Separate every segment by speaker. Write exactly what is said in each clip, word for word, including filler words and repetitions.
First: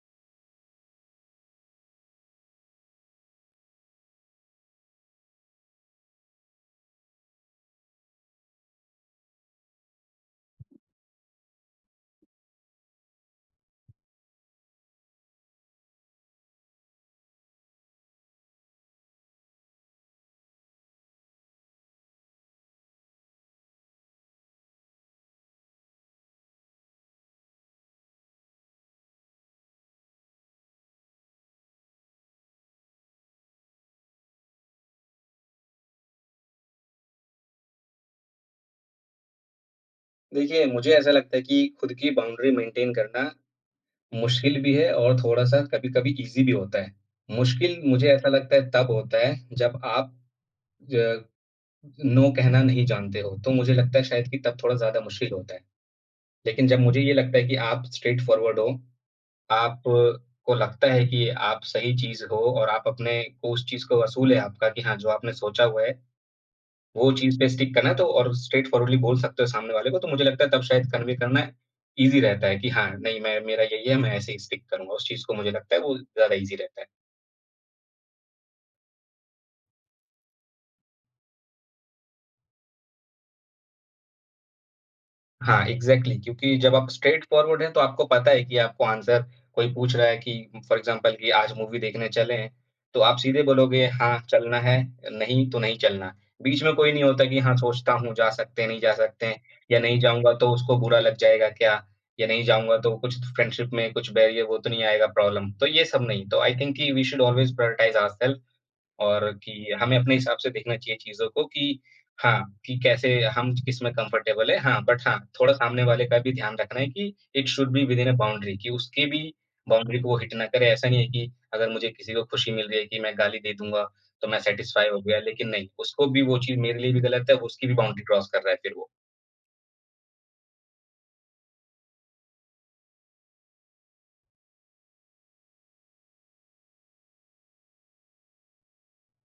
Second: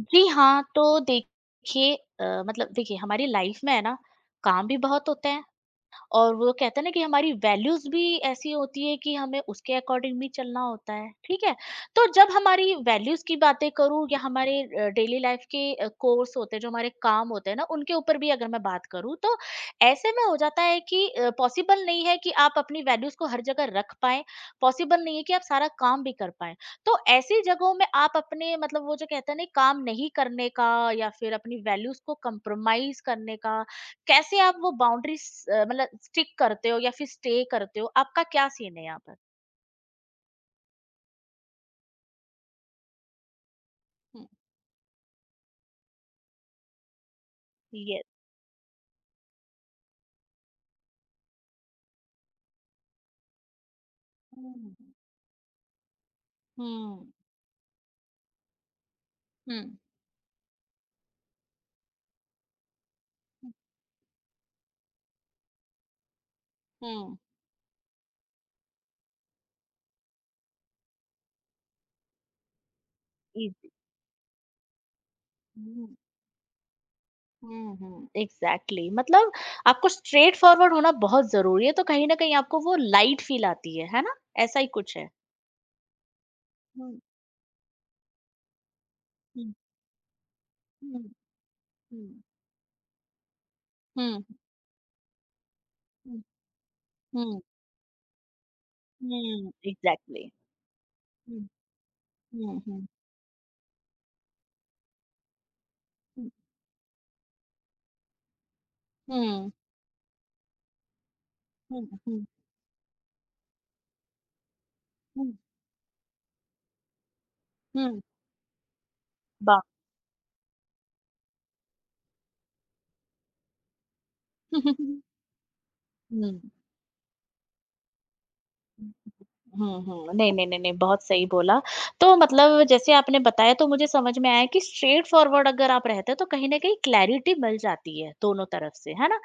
Speaker 1: जी हाँ, तो देखिए। अ, मतलब देखिए, हमारी लाइफ में है ना, काम भी बहुत होते हैं। और वो कहते हैं ना कि हमारी वैल्यूज भी ऐसी होती है कि हमें उसके अकॉर्डिंग भी चलना होता है, ठीक है। तो जब हमारी वैल्यूज की बातें करूँ या हमारे डेली लाइफ के कोर्स होते हैं, जो हमारे काम होते हैं ना उनके ऊपर भी अगर मैं बात करूँ, तो ऐसे में हो जाता है कि पॉसिबल नहीं है कि आप अपनी वैल्यूज को हर जगह रख पाए। पॉसिबल नहीं है कि आप सारा काम भी कर पाए। तो ऐसी जगहों में आप अपने मतलब वो जो कहते हैं ना, काम नहीं करने का या फिर अपनी वैल्यूज को कंप्रोमाइज करने का, कैसे आप वो बाउंड्री मतलब स्टिक करते हो या फिर स्टे करते हो? आपका क्या सीन है यहाँ पर?
Speaker 2: देखिए, मुझे ऐसा लगता है कि खुद की बाउंड्री मेंटेन करना
Speaker 1: हुँ।
Speaker 2: मुश्किल भी है और थोड़ा-सा कभी-कभी ईज़ी भी होता है। मुश्किल
Speaker 1: यस।
Speaker 2: मुझे ऐसा लगता है तब होता है जब आप ज नो कहना नहीं जानते हो, तो मुझे लगता है शायद कि
Speaker 1: हुँ,
Speaker 2: तब थोड़ा
Speaker 1: हुँ।
Speaker 2: ज़्यादा मुश्किल होता है। लेकिन जब मुझे
Speaker 1: हुँ।
Speaker 2: ये लगता है कि आप स्ट्रेट फॉरवर्ड हो,
Speaker 1: हुँ।
Speaker 2: आप अ, को लगता है कि आप सही चीज़ हो और आप अपने को उस चीज़ का वसूल है आपका कि हाँ, जो आपने सोचा हुआ है वो
Speaker 1: हुँ।
Speaker 2: चीज़ पे स्टिक करना है, तो और स्ट्रेट फॉरवर्डली बोल सकते हो सामने वाले को, तो मुझे लगता है तब शायद कन्वे करना ईज़ी रहता है कि हाँ, नहीं मैं, मेरा
Speaker 1: इज़ी।
Speaker 2: यही है, मैं ऐसे ही स्टिक करूँगा। उस चीज़ को मुझे लगता है
Speaker 1: हुँ,
Speaker 2: वो ज़्यादा ईज़ी रहता है।
Speaker 1: हुँ, हुँ। एग्ज़ैक्टली। मतलब आपको स्ट्रेट फॉरवर्ड होना बहुत ज़रूरी है, तो कहीं न कहीं आपको वो लाइट फ़ील आती है, है ना? ऐसा ही कुछ है।
Speaker 2: हाँ, एग्ज़ैक्टली, क्योंकि जब आप
Speaker 1: हुँ।
Speaker 2: स्ट्रेट फॉरवर्ड हैं, तो आपको पता है कि आपको आंसर,
Speaker 1: हुँ।
Speaker 2: कोई पूछ रहा है कि फॉर
Speaker 1: हुँ,
Speaker 2: एग्ज़ाम्पल कि आज मूवी
Speaker 1: हुँ,
Speaker 2: देखने चलें, तो आप सीधे बोलोगे हाँ,
Speaker 1: हुँ,
Speaker 2: चलना है, नहीं तो नहीं चलना।
Speaker 1: हुँ,
Speaker 2: बीच में कोई नहीं होता कि
Speaker 1: हुँ,
Speaker 2: हाँ, सोचता हूँ जा सकते हैं, नहीं जा सकते हैं,
Speaker 1: हुँ,
Speaker 2: या नहीं
Speaker 1: एग्ज़ैक्टली।
Speaker 2: जाऊँगा तो उसको बुरा लग
Speaker 1: हुँ,
Speaker 2: जाएगा क्या? या नहीं
Speaker 1: हुँ,
Speaker 2: जाऊँगा
Speaker 1: हुँ,
Speaker 2: तो कुछ फ्रेंडशिप में कुछ बैरियर वो तो नहीं आएगा, प्रॉब्लम, तो ये सब नहीं।
Speaker 1: हुँ,
Speaker 2: तो आई थिंक कि we should always prioritize ourselves और
Speaker 1: हुँ,
Speaker 2: कि हमें अपने हिसाब से देखना चाहिए चीज़ों को कि
Speaker 1: हुँ, हुँ,
Speaker 2: हाँ, कि कैसे हम किसमें कंफर्टेबल हैं। हाँ, बट हाँ,
Speaker 1: हुँ,
Speaker 2: थोड़ा सामने वाले का भी ध्यान रखना है कि it should be
Speaker 1: hmm.
Speaker 2: Within a boundary, कि उसकी भी
Speaker 1: बा
Speaker 2: बाउंड्री को वो हिट ना करे। ऐसा नहीं है कि अगर मुझे किसी को खुशी मिल रही है कि मैं गाली दे दूँगा, तो मैं
Speaker 1: हुँ, हुँ,
Speaker 2: सैटिस्फाई हो
Speaker 1: हुँ।
Speaker 2: गया, लेकिन नहीं, उसको भी
Speaker 1: हुँ।
Speaker 2: वो चीज़, मेरे लिए भी गलत है, उसकी भी बाउंड्री क्रॉस कर रहा है फिर वो।
Speaker 1: हुँ, हुँ। नहीं, नहीं, नहीं, नहीं, बहुत सही बोला। तो मतलब जैसे आपने बताया, तो मुझे समझ में आया कि स्ट्रेट फॉरवर्ड अगर आप रहते हो तो कहीं न कहीं क्लैरिटी मिल जाती है दोनों तरफ से, है ना?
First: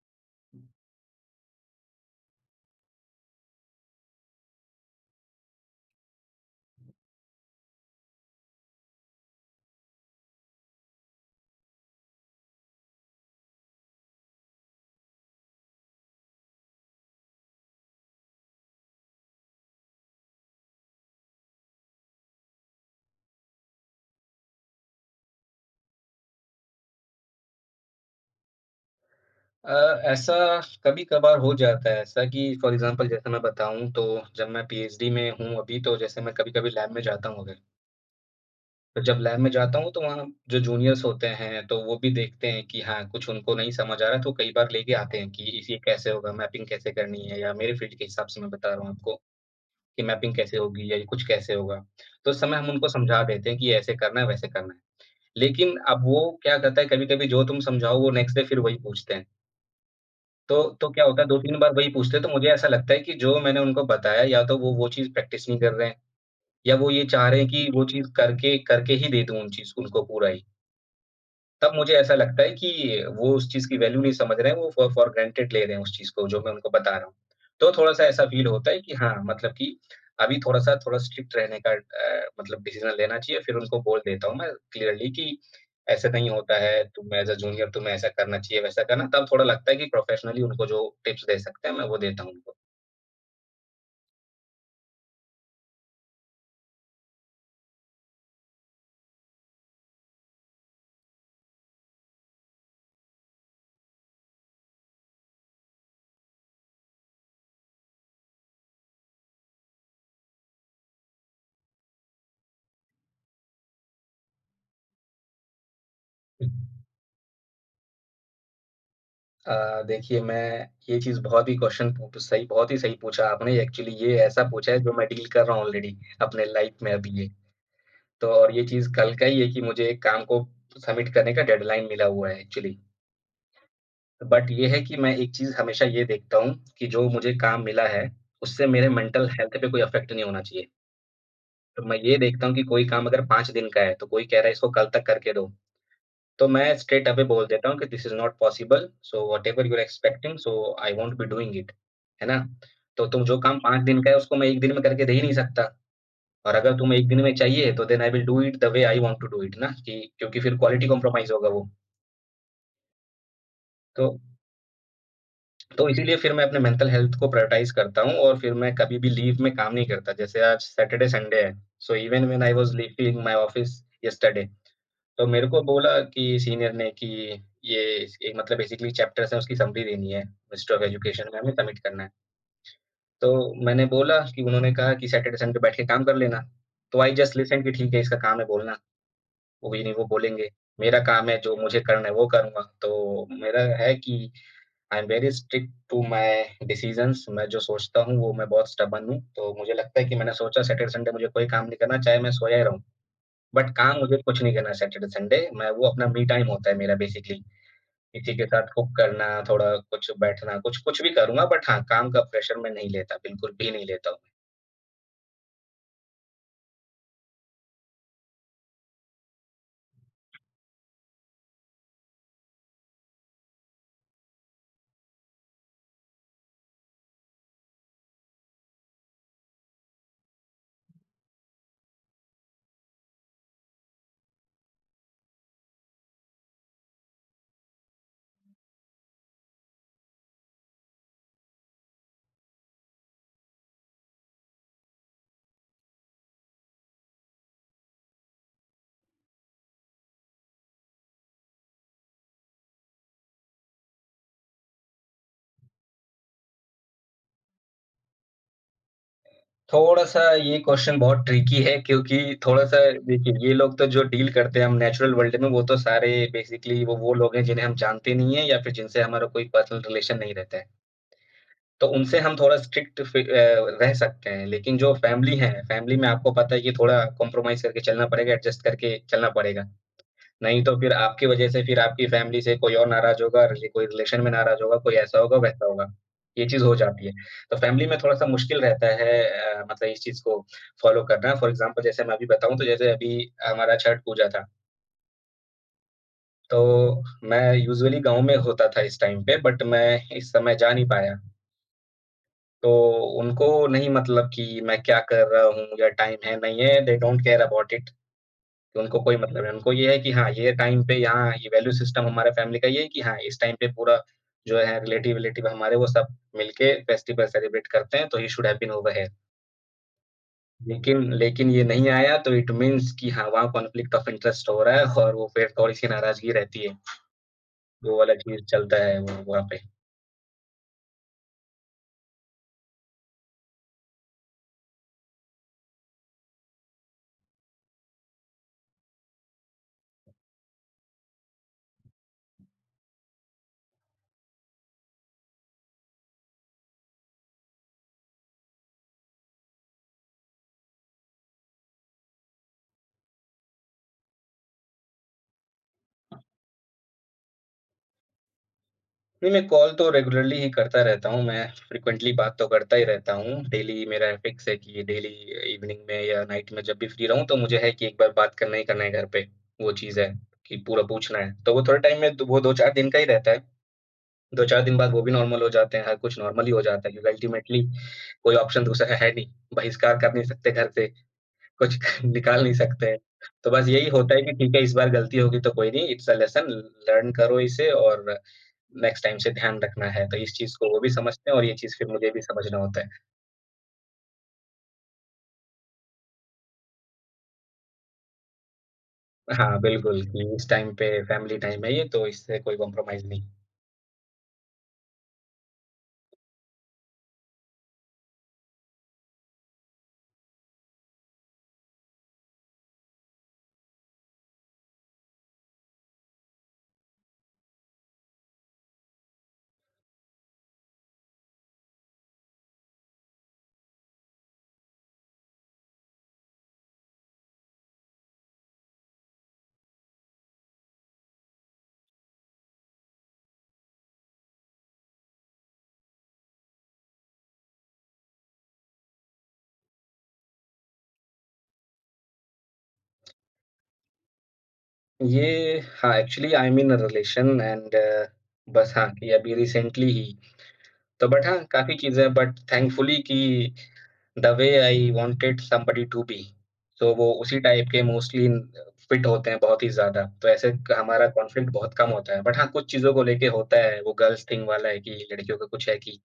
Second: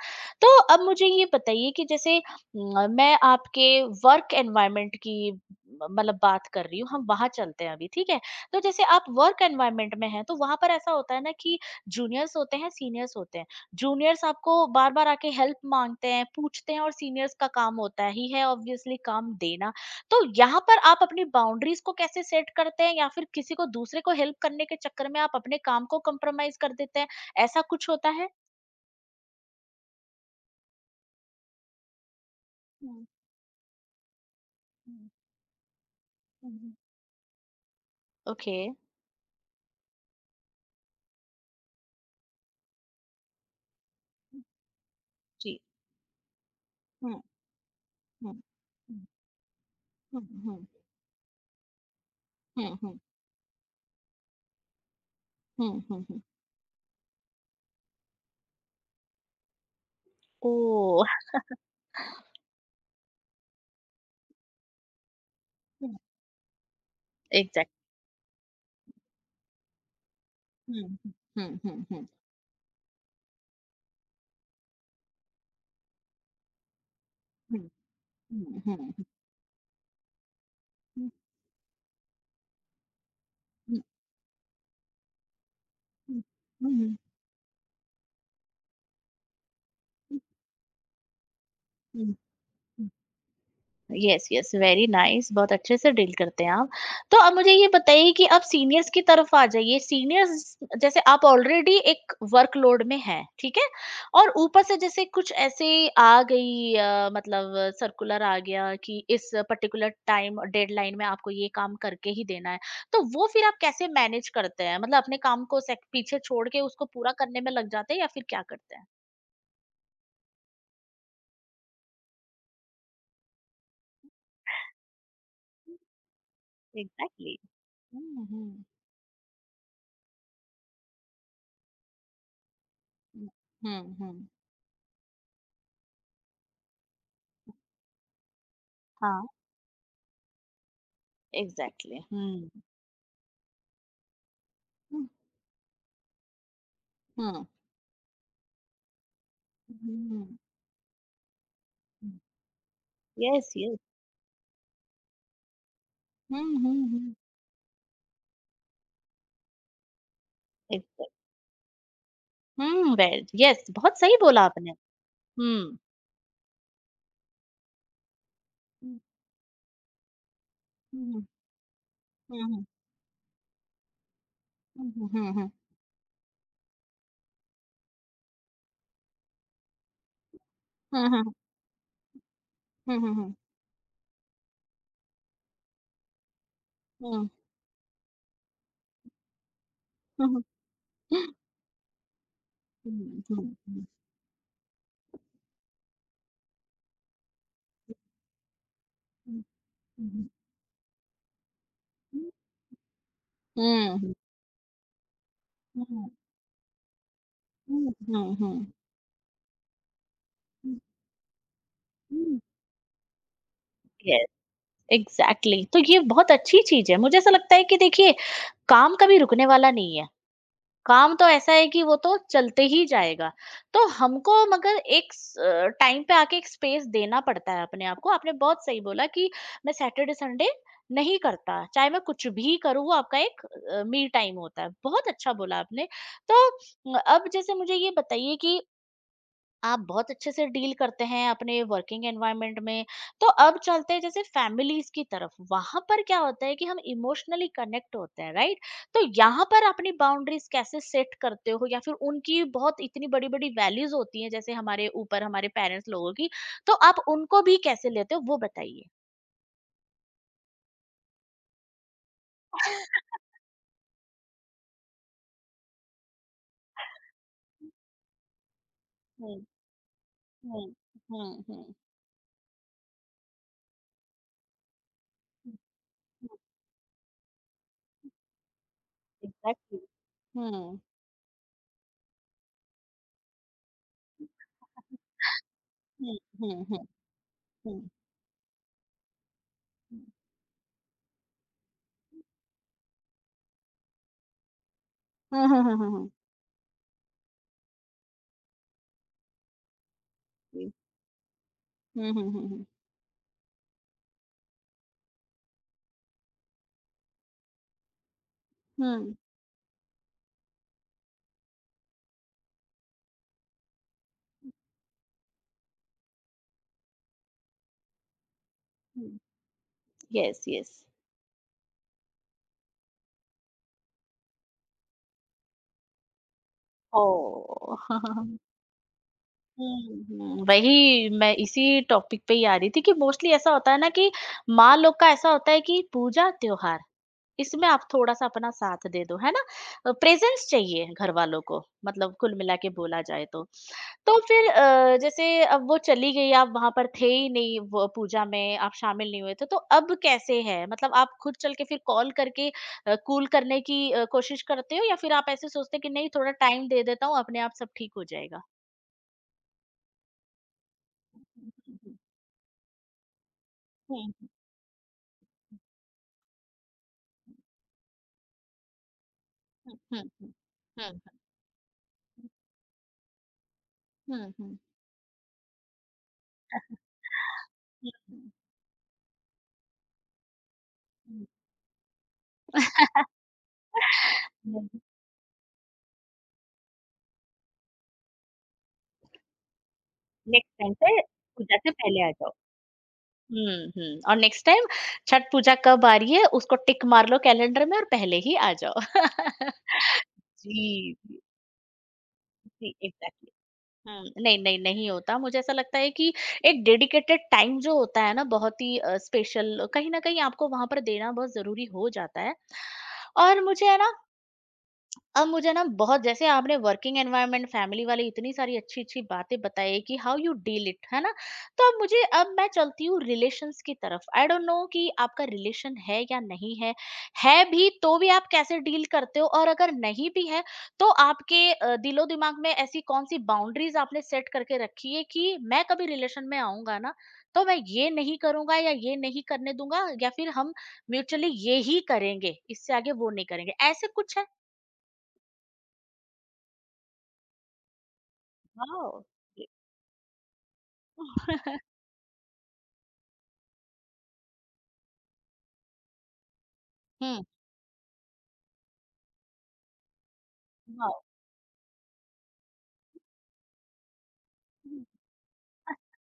Speaker 1: तो अब मुझे ये बताइए कि जैसे म मैं आपके वर्क एनवायरनमेंट की म मतलब बात कर रही हूँ, हम वहाँ चलते हैं अभी, ठीक है? तो जैसे आप वर्क एनवायरनमेंट में हैं तो वहाँ पर ऐसा होता है ना कि जूनियर्स होते हैं, सीनियर्स होते हैं। जूनियर्स आपको बार-बार आके हेल्प माँगते हैं, पूछते हैं, और सीनियर्स का काम होता ही है ऑब्वियसली काम देना। तो यहाँ पर आप अपनी बाउंड्रीज को कैसे सेट करते हैं, या फिर किसी को दूसरे को हेल्प करने के चक्कर में आप अपने काम को कॉम्प्रोमाइज कर देते हैं? ऐसा कुछ होता है?
Speaker 2: अ, ऐसा कभी-कभार हो जाता है ऐसा कि फॉर
Speaker 1: हम्म,
Speaker 2: एग्ज़ाम्पल जैसे मैं बताऊँ, तो जब मैं पीएचडी
Speaker 1: हम्म,
Speaker 2: में हूँ अभी, तो जैसे मैं कभी-कभी
Speaker 1: हम्म,
Speaker 2: लैब में जाता हूँ, अगर
Speaker 1: ओके।
Speaker 2: तो जब लैब में जाता हूँ, तो वहाँ जो जूनियर्स होते हैं, तो वो भी देखते हैं कि हाँ, कुछ उनको नहीं समझ आ रहा है, तो
Speaker 1: हम्म,
Speaker 2: कई बार लेके आते हैं कि
Speaker 1: जी।
Speaker 2: इस, ये कैसे होगा, मैपिंग कैसे करनी
Speaker 1: हम्म।
Speaker 2: है, या मेरे फ़ील्ड के हिसाब
Speaker 1: हम्म।
Speaker 2: से मैं बता रहा हूँ
Speaker 1: हम्म।
Speaker 2: आपको कि
Speaker 1: हम्म।
Speaker 2: मैपिंग कैसे
Speaker 1: हम्म।
Speaker 2: होगी या ये कुछ कैसे होगा। तो उस समय हम
Speaker 1: हम्म।
Speaker 2: उनको
Speaker 1: हम्म।
Speaker 2: समझा देते हैं कि ये ऐसे करना है, वैसे करना है।
Speaker 1: हम्म,
Speaker 2: लेकिन
Speaker 1: हम्म,
Speaker 2: अब
Speaker 1: हम्म,
Speaker 2: वो क्या करता है, कभी-कभी जो तुम समझाओ, वो नेक्स्ट डे फिर वही पूछते हैं।
Speaker 1: ओ।
Speaker 2: तो तो क्या होता है, दो तीन बार वही पूछते हैं, तो मुझे ऐसा लगता है कि जो मैंने उनको बताया, या तो वो वो चीज़ प्रैक्टिस नहीं कर रहे हैं,
Speaker 1: हम्म,
Speaker 2: या वो ये चाह रहे हैं कि
Speaker 1: एग्जैक्ट
Speaker 2: वो चीज़ करके करके ही दे दूँ उन चीज़ उनको पूरा ही।
Speaker 1: हम्म, हम्म,
Speaker 2: तब
Speaker 1: हम्म,
Speaker 2: मुझे
Speaker 1: हम्म,
Speaker 2: ऐसा लगता है कि वो उस चीज़ की वैल्यू नहीं समझ रहे हैं, वो फ़ॉर फ़ॉर ग्रांटेड ले रहे हैं उस चीज़ को, जो मैं उनको बता रहा हूँ।
Speaker 1: हम्म,
Speaker 2: तो थोड़ा-सा ऐसा फ़ील
Speaker 1: हम्म,
Speaker 2: होता है कि
Speaker 1: हम्म,
Speaker 2: हाँ, मतलब कि अभी थोड़ा-सा थोड़ा
Speaker 1: हम्म,
Speaker 2: स्ट्रिक्ट रहने का अ, मतलब डिसीज़न लेना चाहिए, फिर उनको
Speaker 1: हम्म,
Speaker 2: बोल देता हूँ मैं क्लियरली कि ऐसा
Speaker 1: हम्म,
Speaker 2: नहीं होता
Speaker 1: हम्म,
Speaker 2: है,
Speaker 1: हम्म,
Speaker 2: तुम एज़ अ जूनियर तुम्हें ऐसा करना चाहिए, वैसा करना। तब थोड़ा लगता है कि
Speaker 1: हम्म,
Speaker 2: प्रोफ़ेशनली उनको जो टिप्स दे सकते हैं, मैं वो
Speaker 1: हम्म,
Speaker 2: देता हूँ उनको।
Speaker 1: हम्म, यस, यस। Very nice. बहुत अच्छे से डील करते हैं आप। तो अब मुझे ये बताइए कि अब सीनियर्स की तरफ आ जाइए। सीनियर्स, जैसे आप ऑलरेडी एक वर्कलोड में हैं, ठीक है। और ऊपर से जैसे कुछ ऐसे आ गई, अ, मतलब सर्कुलर आ गया कि इस पर्टिकुलर टाइम डेडलाइन में आपको ये काम करके ही देना है। तो वो फिर आप कैसे मैनेज करते हैं? मतलब अपने काम को sec- पीछे छोड़ के उसको पूरा करने में लग जाते हैं या फिर क्या करते हैं?
Speaker 2: अ, देखिए, मैं ये चीज़ बहुत ही क्वेश्चन पू सही, बहुत ही सही पूछा आपने। एक्चुअली ये ऐसा पूछा है जो मैं डील कर रहा हूँ ऑलरेडी अपने लाइफ़ में अभी ये।
Speaker 1: एग्जैक्टली। हम्म,
Speaker 2: तो और
Speaker 1: हम्म,
Speaker 2: ये चीज़ कल का ही है कि मुझे एक काम को सबमिट करने का डेडलाइन मिला हुआ है एक्चुअली।
Speaker 1: हम्म, हम्म,
Speaker 2: बट ये है कि मैं एक चीज़ हमेशा ये देखता हूँ कि जो मुझे काम मिला है, उससे मेरे
Speaker 1: हाँ।
Speaker 2: मेंटल हेल्थ पे कोई इफ़ेक्ट नहीं होना चाहिए। तो मैं
Speaker 1: Exactly.
Speaker 2: ये
Speaker 1: Hmm.
Speaker 2: देखता हूँ कि कोई काम अगर पाँच दिन का है, तो कोई कह रहा है इसको कल तक
Speaker 1: Hmm.
Speaker 2: करके दो, तो मैं स्ट्रेट अवे
Speaker 1: Hmm.
Speaker 2: बोल देता हूँ कि this is not possible, so whatever you are expecting,
Speaker 1: hmm,
Speaker 2: so I won't be doing it.
Speaker 1: हुँ।
Speaker 2: है ना? तो तुम जो
Speaker 1: यस,
Speaker 2: काम
Speaker 1: यस।
Speaker 2: पाँच दिन का है उसको मैं एक दिन में करके दे ही नहीं सकता।
Speaker 1: हुँ,
Speaker 2: और
Speaker 1: हुँ,
Speaker 2: अगर तुम्हें एक
Speaker 1: हुँ।
Speaker 2: दिन में चाहिए, तो then I will do it the way I want to do it, ना कि क्योंकि फिर क्वालिटी
Speaker 1: एग्ज़ैक्ट
Speaker 2: कॉम्प्रोमाइज़ होगा वो।
Speaker 1: हुँ, वेल यस, बहुत
Speaker 2: तो
Speaker 1: सही बोला आपने। हुँ।
Speaker 2: तो इसीलिए फिर मैं अपने मेंटल हेल्थ को प्रायोरिटाइज़ करता हूँ और फिर मैं कभी
Speaker 1: हुँ,
Speaker 2: भी लीव में काम नहीं करता। जैसे आज सैटरडे,
Speaker 1: हुँ, हुँ,
Speaker 2: संडे है, so even
Speaker 1: hmm,
Speaker 2: when I
Speaker 1: hmm,
Speaker 2: was leaving my office yesterday,
Speaker 1: hmm,
Speaker 2: तो
Speaker 1: हुँ,
Speaker 2: मेरे
Speaker 1: हुँ,
Speaker 2: को बोला, कि सीनियर ने कि ये एक, मतलब बेसिकली चैप्टर्स हैं, उसकी समरी देनी है, ministry of
Speaker 1: hmm, hmm,
Speaker 2: education में हमें सबमिट करना है।
Speaker 1: हुँ, हुँ,
Speaker 2: तो
Speaker 1: हुँ,
Speaker 2: मैंने बोला, कि उन्होंने कहा कि सैटरडे, संडे बैठ के काम कर लेना। तो आई
Speaker 1: हुँ,
Speaker 2: जस्ट लिस्टेंड कि ठीक है, इसका काम है बोलना। वो भी नहीं, वो
Speaker 1: हुँ, हुँ, हुँ,
Speaker 2: बोलेंगे, मेरा काम है, जो मुझे करना है वो करूँगा। तो
Speaker 1: हुँ,
Speaker 2: मेरा
Speaker 1: हुँ,
Speaker 2: है कि I am very strict to my decisions, मैं जो सोचता हूँ वो, मैं बहुत स्टबर्न हूँ।
Speaker 1: हुँ,
Speaker 2: तो मुझे लगता है कि
Speaker 1: हुँ,
Speaker 2: मैंने सोचा सैटरडे संडे मुझे कोई काम नहीं करना, चाहे
Speaker 1: हुँ,
Speaker 2: मैं सोया ही रहूँ। बट
Speaker 1: हुँ,
Speaker 2: काम
Speaker 1: हुँ,
Speaker 2: मुझे कुछ नहीं करना है सैटरडे संडे, मैं, वो अपना मी टाइम होता है मेरा बेसिकली।
Speaker 1: हुँ,
Speaker 2: किसी
Speaker 1: हुँ,
Speaker 2: के साथ
Speaker 1: हुँ,
Speaker 2: कुक करना, थोड़ा कुछ बैठना, कुछ कुछ भी करूँगा, बट हाँ, काम का
Speaker 1: हुँ,
Speaker 2: प्रेशर मैं नहीं लेता, बिल्कुल भी नहीं लेता हूँ।
Speaker 1: यस। एग्ज़ैक्टली। तो ये बहुत अच्छी चीज़ है। मुझे ऐसा लगता है कि देखिए, काम कभी रुकने वाला नहीं है। काम तो ऐसा है कि वो तो चलते ही जाएगा। तो हमको मगर एक स अ, टाइम पे आके एक स्पेस देना पड़ता है अपने आप को। आपने बहुत सही बोला कि मैं सैटरडे, संडे नहीं करता, चाहे मैं कुछ भी करूँ, वो आपका एक अ, मी टाइम होता है। बहुत अच्छा बोला आपने। तो अ, अब जैसे मुझे ये बताइए कि आप बहुत अच्छे से डील करते हैं अपने वर्किंग एनवायरनमेंट में। तो अब चलते हैं जैसे फैमिलीज़ की तरफ, वहाँ पर क्या होता है कि हम इमोशनली कनेक्ट होते हैं, राइट? तो यहाँ पर अपनी बाउंड्रीज़ कैसे सेट करते हो, या फिर उनकी बहुत इतनी बड़ी-बड़ी वैल्यूज़ होती हैं जैसे हमारे ऊपर हमारे पेरेंट्स लोगों की, तो आप उनको भी कैसे लेते हो वो बताइए?
Speaker 2: थोड़ा-सा ये क्वेश्चन बहुत ट्रिकी है, क्योंकि थोड़ा-सा, देखिए, ये लोग तो जो डील करते हैं हम नेचुरल वर्ल्ड में, वो तो सारे बेसिकली वो वो लोग हैं जिन्हें हम जानते नहीं हैं, या फिर जिनसे हमारा
Speaker 1: हुँ,
Speaker 2: कोई पर्सनल रिलेशन नहीं रहता है।
Speaker 1: हुँ, हुँ, हुँ।
Speaker 2: तो उनसे हम थोड़ा स्ट्रिक्ट फि अ, रह सकते हैं, लेकिन जो फैमिली है, फैमिली में आपको पता है, ये थोड़ा कॉम्प्रोमाइज़ करके चलना पड़ेगा, एडजस्ट करके चलना पड़ेगा।
Speaker 1: एग्ज़ैक्टली। हुँ,
Speaker 2: नहीं तो
Speaker 1: हुँ,
Speaker 2: फिर आपकी वजह से फिर आपकी फैमिली से कोई और नाराज़ होगा, रिले कोई रिलेशन में नाराज़ होगा, कोई ऐसा होगा, वैसा होगा।
Speaker 1: हुँ,
Speaker 2: ये चीज़
Speaker 1: हुँ,
Speaker 2: हो
Speaker 1: हुँ,
Speaker 2: जाती है। तो
Speaker 1: हुँ।
Speaker 2: फैमिली में थोड़ा-सा मुश्किल रहता है अ, मतलब इस चीज़ को फ़ॉलो करना। फॉर एग्ज़ाम्पल जैसे मैं अभी बताऊँ, तो जैसे अभी हमारा छठ पूजा था,
Speaker 1: हुँ, हुँ, हुँ, हुँ, हुँ।
Speaker 2: तो मैं यूजुअली गाँव में होता था इस टाइम पे, बट मैं इस समय जा
Speaker 1: जी।
Speaker 2: नहीं पाया।
Speaker 1: हुँ, हुँ, हुँ, हुँ।
Speaker 2: तो उनको नहीं, मतलब कि मैं क्या कर रहा हूँ या टाइम है, नहीं है, they don't care about it. कि उनको
Speaker 1: हुँ।
Speaker 2: कोई मतलब है, उनको ये है कि हाँ, ये टाइम पे, यहाँ ये वैल्यू सिस्टम हमारा फ़ैमिली का ये है कि हाँ, इस टाइम पे पूरा जो है रिलेटिव-विलेटिव हमारे, वो सब मिलके फेस्टिवल सेलिब्रेट करते हैं, तो he should have been over here.
Speaker 1: Hmm, yes, yes.
Speaker 2: लेकिन लेकिन ये नहीं आया, तो इट मीन्स कि हाँ, वहाँ कॉन्फ्लिक्ट ऑफ इंटरेस्ट हो रहा है और वो फिर थोड़ी-सी नाराज़गी रहती है।
Speaker 1: ओह!
Speaker 2: वो वाला चीज़ चलता है वो वहाँ पे।
Speaker 1: हुँ, हुँ, वही मैं इसी टॉपिक पे ही आ रही थी कि मोस्टली ऐसा होता है ना कि माँ लोग का ऐसा होता है कि पूजा-त्योहार, इसमें आप थोड़ा-सा अपना साथ दे दो, है ना? अ, प्रेज़ेंस चाहिए घरवालों को, मतलब कुल मिला के बोला जाए तो। तो फिर, अ, जैसे अब वो चली गई, आप वहाँ पर थे ही नहीं वो पूजा में, आप शामिल नहीं हुए थे, तो अब कैसे है? मतलब आप खुद चल के फिर कॉल करके अ, कूल करने की अ, कोशिश करते हो, या फिर आप ऐसे सोचते हो कि नहीं, थोड़ा टाइम दे देता हूँ, अपने आप सब ठीक हो जाएगा?
Speaker 2: नहीं, मैं कॉल तो रेगुलरली ही करता रहता हूँ, मैं फ्रीक्वेंटली बात तो करता ही रहता हूँ। डेली
Speaker 1: हुँ,
Speaker 2: मेरा
Speaker 1: हुँ,
Speaker 2: फिक्स है कि डेली इवनिंग में या नाइट में जब भी फ्री रहूँ, तो मुझे है कि एक बार बात करना ही करना है घर पे, वो
Speaker 1: हुँ,
Speaker 2: चीज़
Speaker 1: हुँ,
Speaker 2: है
Speaker 1: हुँ,
Speaker 2: कि पूरा
Speaker 1: हुँ, हुँ,
Speaker 2: पूछना है। तो वो थोड़े टाइम में वो दो चार दिन का ही रहता है।
Speaker 1: हुँ, हुँ।
Speaker 2: दो चार दिन बाद वो भी नॉर्मल हो जाते हैं, हर कुछ नॉर्मल ही हो जाता है, क्योंकि अल्टीमेटली
Speaker 1: हुँ,
Speaker 2: कोई ऑप्शन दूसरा है नहीं, बहिष्कार कर नहीं सकते घर से।
Speaker 1: हुँ,
Speaker 2: कुछ निकाल नहीं सकते हैं। तो बस यही होता है कि ठीक है,
Speaker 1: हुँ।
Speaker 2: इस बार गलती होगी तो कोई नहीं, इट्स अ लेसन, लर्न करो इसे और नेक्स्ट टाइम से ध्यान रखना है। तो इस
Speaker 1: नेक्स्ट
Speaker 2: चीज़ को
Speaker 1: टाइम
Speaker 2: वो भी
Speaker 1: से
Speaker 2: समझते हैं और ये
Speaker 1: पूजा से
Speaker 2: चीज़ फिर
Speaker 1: पहले
Speaker 2: मुझे
Speaker 1: आ
Speaker 2: भी
Speaker 1: जाओ।
Speaker 2: समझना होता है।
Speaker 1: हुँ, हुँ। और नेक्स्ट टाइम छठ पूजा कब आ रही है उसको टिक मार लो कैलेंडर में और पहले ही आ जाओ।
Speaker 2: हाँ, बिल्कुल, कि इस टाइम पे
Speaker 1: जी, जी।
Speaker 2: फैमिली टाइम है, ये तो, इससे कोई
Speaker 1: जी,
Speaker 2: कॉम्प्रोमाइज़ नहीं।
Speaker 1: एग्ज़ैक्टली। हुँ, नहीं, नहीं, नहीं होता। मुझे ऐसा लगता है कि एक डेडिकेटेड टाइम जो होता है ना, बहुत ही अ, स्पेशल, कहीं न कहीं आपको वहाँ पर देना बहुत ज़रूरी हो जाता है। और मुझे है ना, अब मुझे ना बहुत, जैसे आपने वर्किंग एनवायरनमेंट, फैमिली वाली इतनी सारी अच्छी अच्छी बातें बताई कि हाउ यू डील इट, है ना। तो अब मुझे, अब मैं चलती हूँ रिलेशंस की तरफ। आई डोंट नो कि आपका रिलेशन है या नहीं है। है भी तो भी आप कैसे डील करते हो, और अगर नहीं भी है तो आपके अ, दिलो दिमाग में ऐसी कौन सी बाउंड्रीज आपने सेट करके रखी है कि मैं कभी रिलेशन में आऊंगा ना, तो मैं ये नहीं करूंगा या ये नहीं करने दूंगा, या फिर हम म्यूचुअली ये ही करेंगे, इससे आगे वो नहीं करेंगे, ऐसे कुछ है?
Speaker 2: ये हाँ, actually I am in a relation, and बस हाँ,
Speaker 1: वाओ!
Speaker 2: कि अभी
Speaker 1: ये
Speaker 2: रिसेंटली ही तो।
Speaker 1: हुँ।
Speaker 2: बट हाँ, काफ़ी चीज़ें हैं, बट थैंकफुली कि the way I wanted somebody to be, तो वो उसी टाइप के मोस्टली फिट होते हैं बहुत ही ज़्यादा। तो ऐसे क-
Speaker 1: वाओ!
Speaker 2: हमारा कॉन्फ्लिक्ट बहुत कम होता है। बट हाँ, कुछ चीज़ों को लेके होता है, वो गर्ल्स थिंग वाला है,
Speaker 1: हुँ,
Speaker 2: कि लड़कियों का कुछ है, कि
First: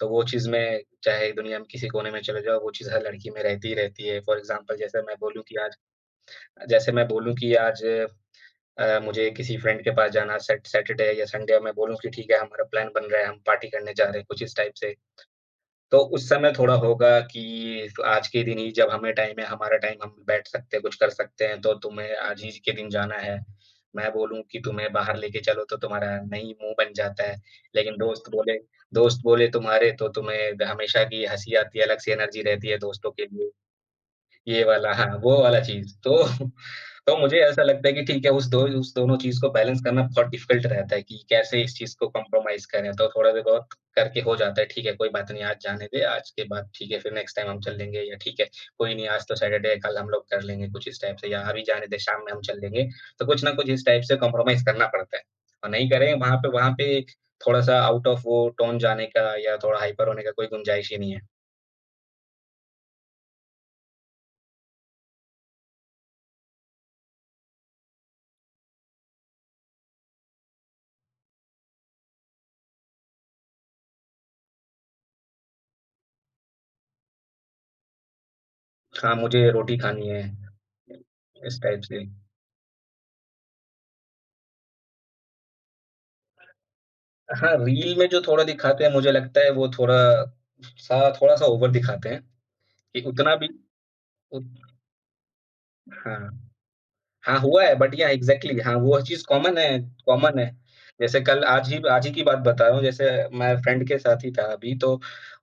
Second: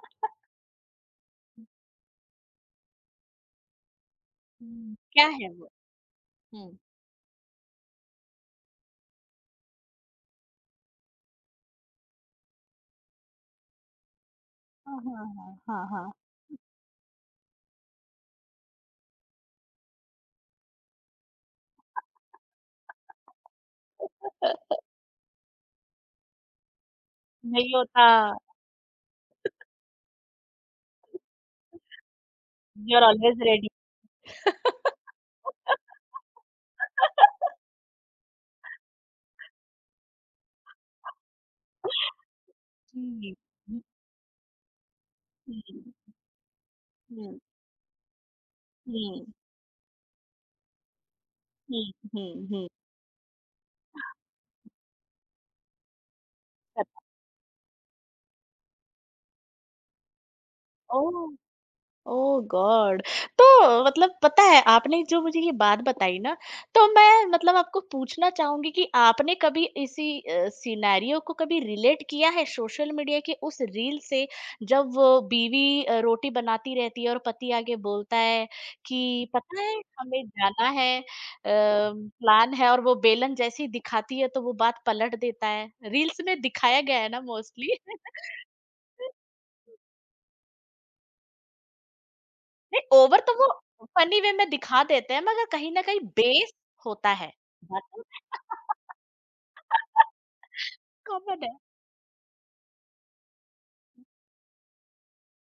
Speaker 2: तो वो चीज़ में चाहे दुनिया में किसी कोने में चले जाओ, वो चीज़ हर लड़की में रहती ही रहती है। फॉर एग्ज़ाम्पल
Speaker 1: हुँ,
Speaker 2: जैसे मैं
Speaker 1: क्या
Speaker 2: बोलूँ
Speaker 1: है
Speaker 2: कि
Speaker 1: वो?
Speaker 2: आज
Speaker 1: हुँ।
Speaker 2: जैसे मैं बोलूँ कि आज अ, मुझे किसी फ्रेंड के पास जाना, सैट सैटरडे या संडे मैं बोलूँ कि ठीक है, हमारा प्लान बन रहा है, हम पार्टी करने जा रहे हैं, कुछ इस टाइप से।
Speaker 1: हाँ, हाँ, हाँ, हाँ,
Speaker 2: तो
Speaker 1: हाँ।
Speaker 2: उस समय थोड़ा होगा कि आज के दिन ही जब हमें टाइम है, हमारा टाइम हम बैठ सकते हैं, कुछ कर सकते हैं, तो तुम्हें आज ही के दिन जाना है। मैं बोलूँ कि तुम्हें बाहर लेके चलो तो तुम्हारा नहीं मुँह बन जाता है,
Speaker 1: नहीं
Speaker 2: लेकिन
Speaker 1: होता।
Speaker 2: दोस्त बोले दोस्त बोले तुम्हारे तो तुम्हें हमेशा की हँसी आती है, अलग से एनर्जी रहती है
Speaker 1: यू आर
Speaker 2: दोस्तों के
Speaker 1: ऑलवेज़
Speaker 2: लिए।
Speaker 1: रेडी।
Speaker 2: ये वाला हाँ, वो वाला चीज़ तो तो मुझे ऐसा लगता है कि ठीक है उस दो उस दोनों चीज़ को बैलेंस करना बहुत डिफ़िकल्ट रहता है कि कैसे इस चीज़ को कॉम्प्रोमाइज़ करें, तो थोड़ा
Speaker 1: जी।
Speaker 2: भी बहुत
Speaker 1: हुँ,
Speaker 2: करके हो जाता है, ठीक है कोई बात नहीं आज जाने
Speaker 1: हुँ,
Speaker 2: दे, आज के बाद ठीक है फिर नेक्स्ट
Speaker 1: हुँ,
Speaker 2: टाइम हम चल लेंगे या ठीक है, कोई नहीं
Speaker 1: हुँ,
Speaker 2: आज तो सैटरडे है कल हम लोग कर लेंगे कुछ इस टाइप से या अभी
Speaker 1: हुँ,
Speaker 2: जाने दे शाम में हम
Speaker 1: हुँ,
Speaker 2: चल
Speaker 1: हुँ।
Speaker 2: लेंगे। तो कुछ ना कुछ इस टाइप से कॉम्प्रोमाइज़ करना पड़ता है और नहीं करें वहाँ पे वहाँ पे थोड़ा-सा आउट ऑफ वो टोन जाने का या थोड़ा हाइपर होने का कोई गुंजाइश ही नहीं
Speaker 1: ओह!
Speaker 2: है।
Speaker 1: Oh god! तो मतलब पता है, आपने जो मुझे ये बात बताई ना, तो मैं मतलब आपको पूछना चाहूँगी कि आपने कभी इसी अ, सिनेरियो को कभी रिलेट किया है सोशल मीडिया के उस रील से, जब वो बीवी अ, रोटी बनाती रहती है और पति आके बोलता है
Speaker 2: हाँ,
Speaker 1: कि
Speaker 2: मुझे
Speaker 1: पता है
Speaker 2: रोटी खानी है,
Speaker 1: हमें जाना है, अ,
Speaker 2: इस टाइप से।
Speaker 1: प्लान है, और वो बेलन जैसी दिखाती है तो वो बात पलट देता है। रील्स में दिखाया गया है ना
Speaker 2: हाँ,
Speaker 1: मोस्टली।
Speaker 2: रील में जो थोड़ा दिखाते हैं मुझे लगता है वो थोड़ा सा थोड़ा-सा ओवर दिखाते हैं,
Speaker 1: नहीं,
Speaker 2: कि
Speaker 1: ओवर तो
Speaker 2: उतना भी
Speaker 1: वो फनी वे
Speaker 2: उ
Speaker 1: में दिखा देते हैं मगर कहीं न कहीं
Speaker 2: हाँ।
Speaker 1: बेस होता है।
Speaker 2: हाँ, हुआ है
Speaker 1: बात
Speaker 2: बट
Speaker 1: तो
Speaker 2: यहाँ एग्ज़ैक्टली हाँ, वो चीज़ कॉमन है, कॉमन है। जैसे कल
Speaker 1: कॉमन है।
Speaker 2: आज ही आज ही की बात बता रहा हूँ, जैसे मैं फ्रेंड के साथ ही था अभी, तो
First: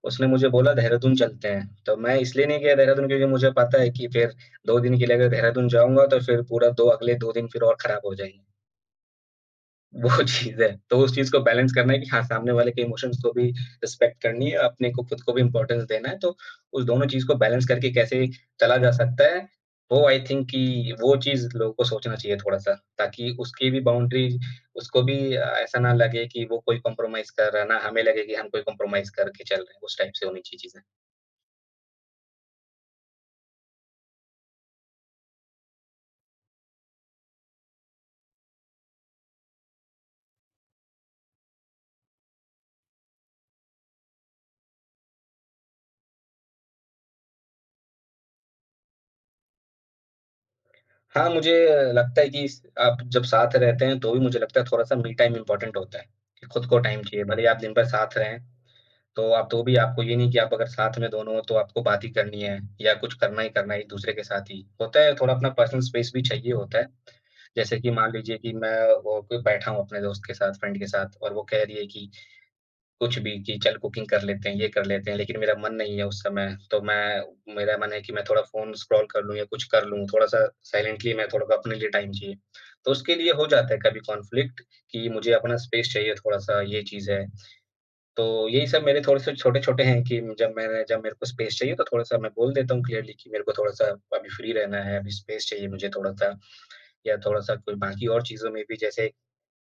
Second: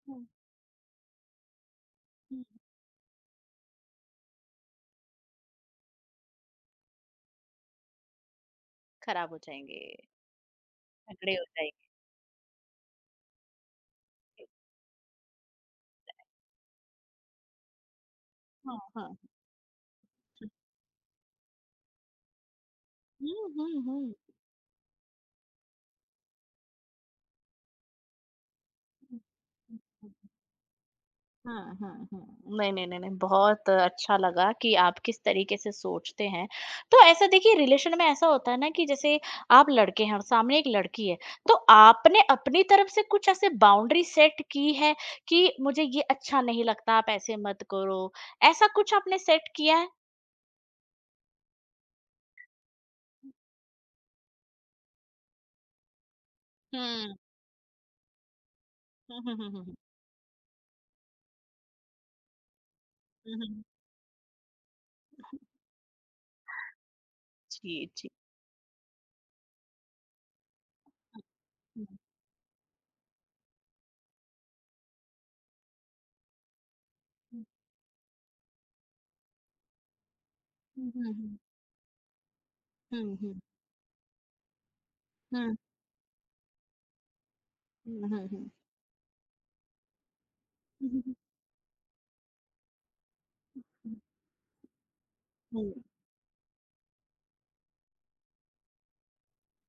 Speaker 1: हुँ,
Speaker 2: उसने मुझे बोला देहरादून चलते हैं। तो मैं
Speaker 1: हुँ।
Speaker 2: इसलिए नहीं गया देहरादून क्योंकि मुझे पता है कि फिर दो दिन के लिए अगर देहरादून जाऊँगा तो फिर पूरा दो अगले दो दिन फिर और खराब हो जाएँगे।
Speaker 1: खराब हो जाएँगे,
Speaker 2: वो चीज़ है, तो उस चीज़
Speaker 1: तगड़े
Speaker 2: को
Speaker 1: हो
Speaker 2: बैलेंस
Speaker 1: जाएँगे।
Speaker 2: करना है कि हाँ, सामने वाले के इमोशंस को भी रिस्पेक्ट करनी है, अपने को खुद को भी इम्पोर्टेंस देना है, तो उस दोनों चीज़ को बैलेंस करके कैसे चला
Speaker 1: हाँ,
Speaker 2: जा
Speaker 1: हाँ।
Speaker 2: सकता है, वो आई थिंक कि वो चीज़ लोगों को सोचना चाहिए थोड़ा-सा, ताकि
Speaker 1: हुँ,
Speaker 2: उसकी भी
Speaker 1: हुँ, हुँ।
Speaker 2: बाउंड्रीज़, उसको भी अ, ऐसा ना लगे कि वो कोई कॉम्प्रोमाइज़ कर रहा है, ना हमें लगे कि हम कोई कॉम्प्रोमाइज़
Speaker 1: हुँ,
Speaker 2: करके चल रहे हैं, उस टाइप
Speaker 1: हुँ।
Speaker 2: से होनी चाहिए चीज़ें।
Speaker 1: हाँ, हाँ, हाँ। नहीं, नहीं, नहीं, नहीं, बहुत अच्छा लगा कि आप किस तरीके से सोचते हैं। तो ऐसा देखिए, रिलेशन में ऐसा होता है ना कि जैसे आप लड़के हैं और सामने एक लड़की है, तो आपने अपनी तरफ से कुछ ऐसे बाउंड्री सेट की है कि मुझे ये अच्छा नहीं लगता, आप ऐसे मत करो। ऐसा कुछ आपने सेट किया है?
Speaker 2: हाँ, मुझे लगता है कि स आप जब साथ रहते हैं, तो भी मुझे लगता है थोड़ा-सा मी टाइम इम्पोर्टेंट होता है, कि खुद को टाइम
Speaker 1: हुँ।
Speaker 2: चाहिए, भले ही आप दिन भर साथ रहें,
Speaker 1: हुँ,
Speaker 2: तो
Speaker 1: हुँ,
Speaker 2: आप
Speaker 1: हुँ,
Speaker 2: तो
Speaker 1: हुँ,
Speaker 2: भी
Speaker 1: हुँ।
Speaker 2: आपको ये नहीं कि आप अगर साथ में दोनों हो तो आपको बात ही करनी है या कुछ
Speaker 1: हुँ,
Speaker 2: करना ही
Speaker 1: हुँ।
Speaker 2: करना है एक-दूसरे के साथ ही। होता है थोड़ा अपना पर्सनल स्पेस भी चाहिए होता है। जैसे
Speaker 1: जी,
Speaker 2: कि
Speaker 1: जी।
Speaker 2: मान लीजिए कि मैं वो कोई बैठा हूँ अपने दोस्त के साथ, फ्रेंड के साथ, और वो कह रही है
Speaker 1: हुँ, हुँ।
Speaker 2: कि कुछ भी कि चल कुकिंग कर लेते हैं, ये कर लेते हैं, लेकिन मेरा मन नहीं है उस समय। तो मैं मेरा मन है कि मैं थोड़ा फ़ोन स्क्रॉल कर लूँ या कुछ कर लूँ, थोड़ा-सा
Speaker 1: हुँ,
Speaker 2: साइलेंटली,
Speaker 1: हुँ,
Speaker 2: मैं
Speaker 1: हुँ।
Speaker 2: थोड़ा अपने लिए टाइम चाहिए। तो उसके
Speaker 1: हुँ,
Speaker 2: लिए
Speaker 1: हुँ।
Speaker 2: हो जाता है कभी कॉन्फ्लिक्ट कि मुझे
Speaker 1: हुँ।
Speaker 2: अपना स्पेस चाहिए थोड़ा-सा, ये चीज़ है।
Speaker 1: हुँ,
Speaker 2: तो
Speaker 1: हुँ, हुँ।
Speaker 2: यही सब मेरे थोड़े से छोटे-छोटे हैं कि जब मैंने
Speaker 1: हुँ,
Speaker 2: जब
Speaker 1: हुँ, हुँ।
Speaker 2: मेरे को स्पेस चाहिए तो थोड़ा-सा मैं बोल देता हूँ क्लियरली कि मेरे को थोड़ा-सा
Speaker 1: हुँ।
Speaker 2: अभी फ्री रहना है, अभी स्पेस चाहिए मुझे थोड़ा-सा, या थोड़ा-सा कोई बाकी और चीज़ों में भी जैसे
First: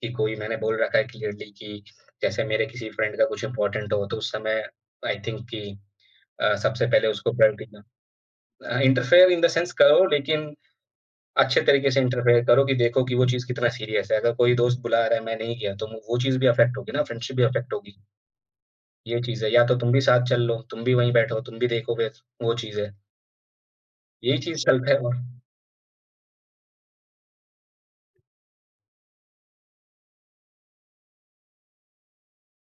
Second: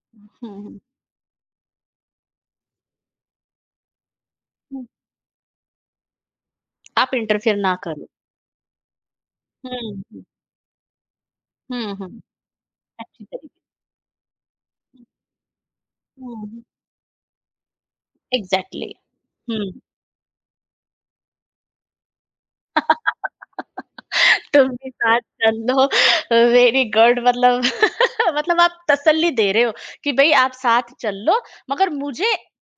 Speaker 2: कि कोई
Speaker 1: हुँ,
Speaker 2: मैंने बोल
Speaker 1: हुँ।
Speaker 2: रखा है क्लियरली कि जैसे मेरे किसी फ्रेंड का कुछ इम्पोर्टेंट हो तो उस समय
Speaker 1: हुँ।
Speaker 2: आई थिंक कि अ, सबसे पहले
Speaker 1: आप
Speaker 2: उसको
Speaker 1: इंटरफेयर
Speaker 2: प्रायोरिटी
Speaker 1: ना
Speaker 2: दें।
Speaker 1: करो।
Speaker 2: Uh, interfere in the sense करो
Speaker 1: Hmm.
Speaker 2: लेकिन अच्छे तरीके से
Speaker 1: Hmm.
Speaker 2: इंटरफेयर करो कि देखो कि वो चीज़ कितना सीरियस है। अगर कोई दोस्त बुला रहा है मैं नहीं गया तो वो चीज़ भी
Speaker 1: Hmm.
Speaker 2: अफ़ेक्ट होगी ना, फ्रेंडशिप भी अफ़ेक्ट होगी।
Speaker 1: Exactly.
Speaker 2: ये चीज़ है, या तो
Speaker 1: Hmm.
Speaker 2: तुम भी साथ चल लो, तुम भी वहीं बैठो, तुम भी देखो फिर, वो चीज़ है। यही चीज़,
Speaker 1: तुम
Speaker 2: जी।
Speaker 1: भी
Speaker 2: है और
Speaker 1: साथ चल लो। Very good. मतलब मतलब आप तसल्ली दे रहे हो कि भई आप साथ चल लो, मगर मुझे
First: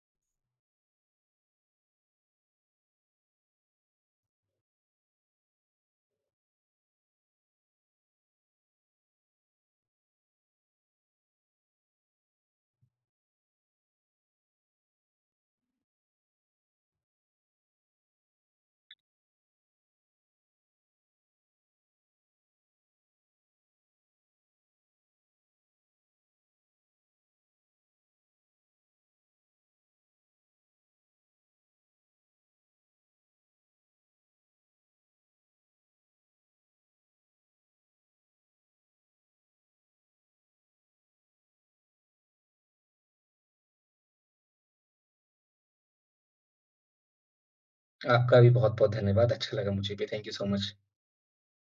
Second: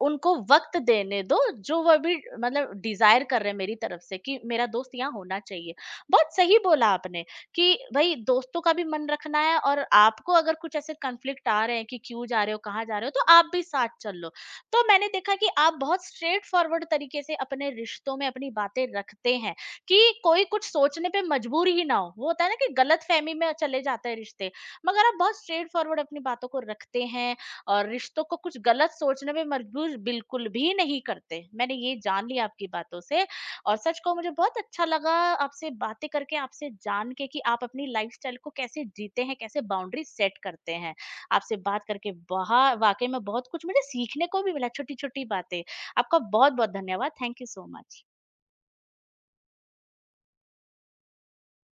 Speaker 1: उनको वक़्त देने दो, जो वो अभी मतलब डिज़ायर कर रहे हैं मेरी तरफ से कि मेरा दोस्त यहाँ होना चाहिए। बहुत सही बोला आपने कि भई दोस्तों का भी मन रखना है, और आपको अगर कुछ ऐसे कॉन्फ्लिक्ट आ रहे हैं कि क्यों जा रहे हो, कहाँ जा रहे हो, तो आप भी साथ चल लो। तो मैंने देखा कि आप बहुत स्ट्रेट फॉरवर्ड तरीके से अपने रिश्तों में अपनी बातें रखते हैं। कि कोई कुछ सोचने पे मजबूर ही ना हो, वो होता है ना कि गलतफहमी में चले जाते हैं रिश्ते। मगर आप बहुत स्ट्रेट फॉरवर्ड अपनी बातों को रखते हैं, और रिश्तों को कुछ गलत सोचने पे मजबूर बिल्कुल भी नहीं करते, मैंने ये जान लिया आपकी बातों से। और सच को मुझे बहुत अच्छा लगा आपसे बातें करके, आपसे जान के कि आप अपनी लाइफस्टाइल को कैसे जीते हैं, कैसे बाउंड्री सेट करते हैं। आपसे बात करके बहुत, वाकई में बहुत कुछ मुझे सीखने को भी मिला, छोटी छोटी बातें। आपका बहुत बहुत धन्यवाद। Thank you so much.
Speaker 2: आपका भी बहुत-बहुत धन्यवाद, अच्छा लगा मुझे भी, थैंक यू सो मच।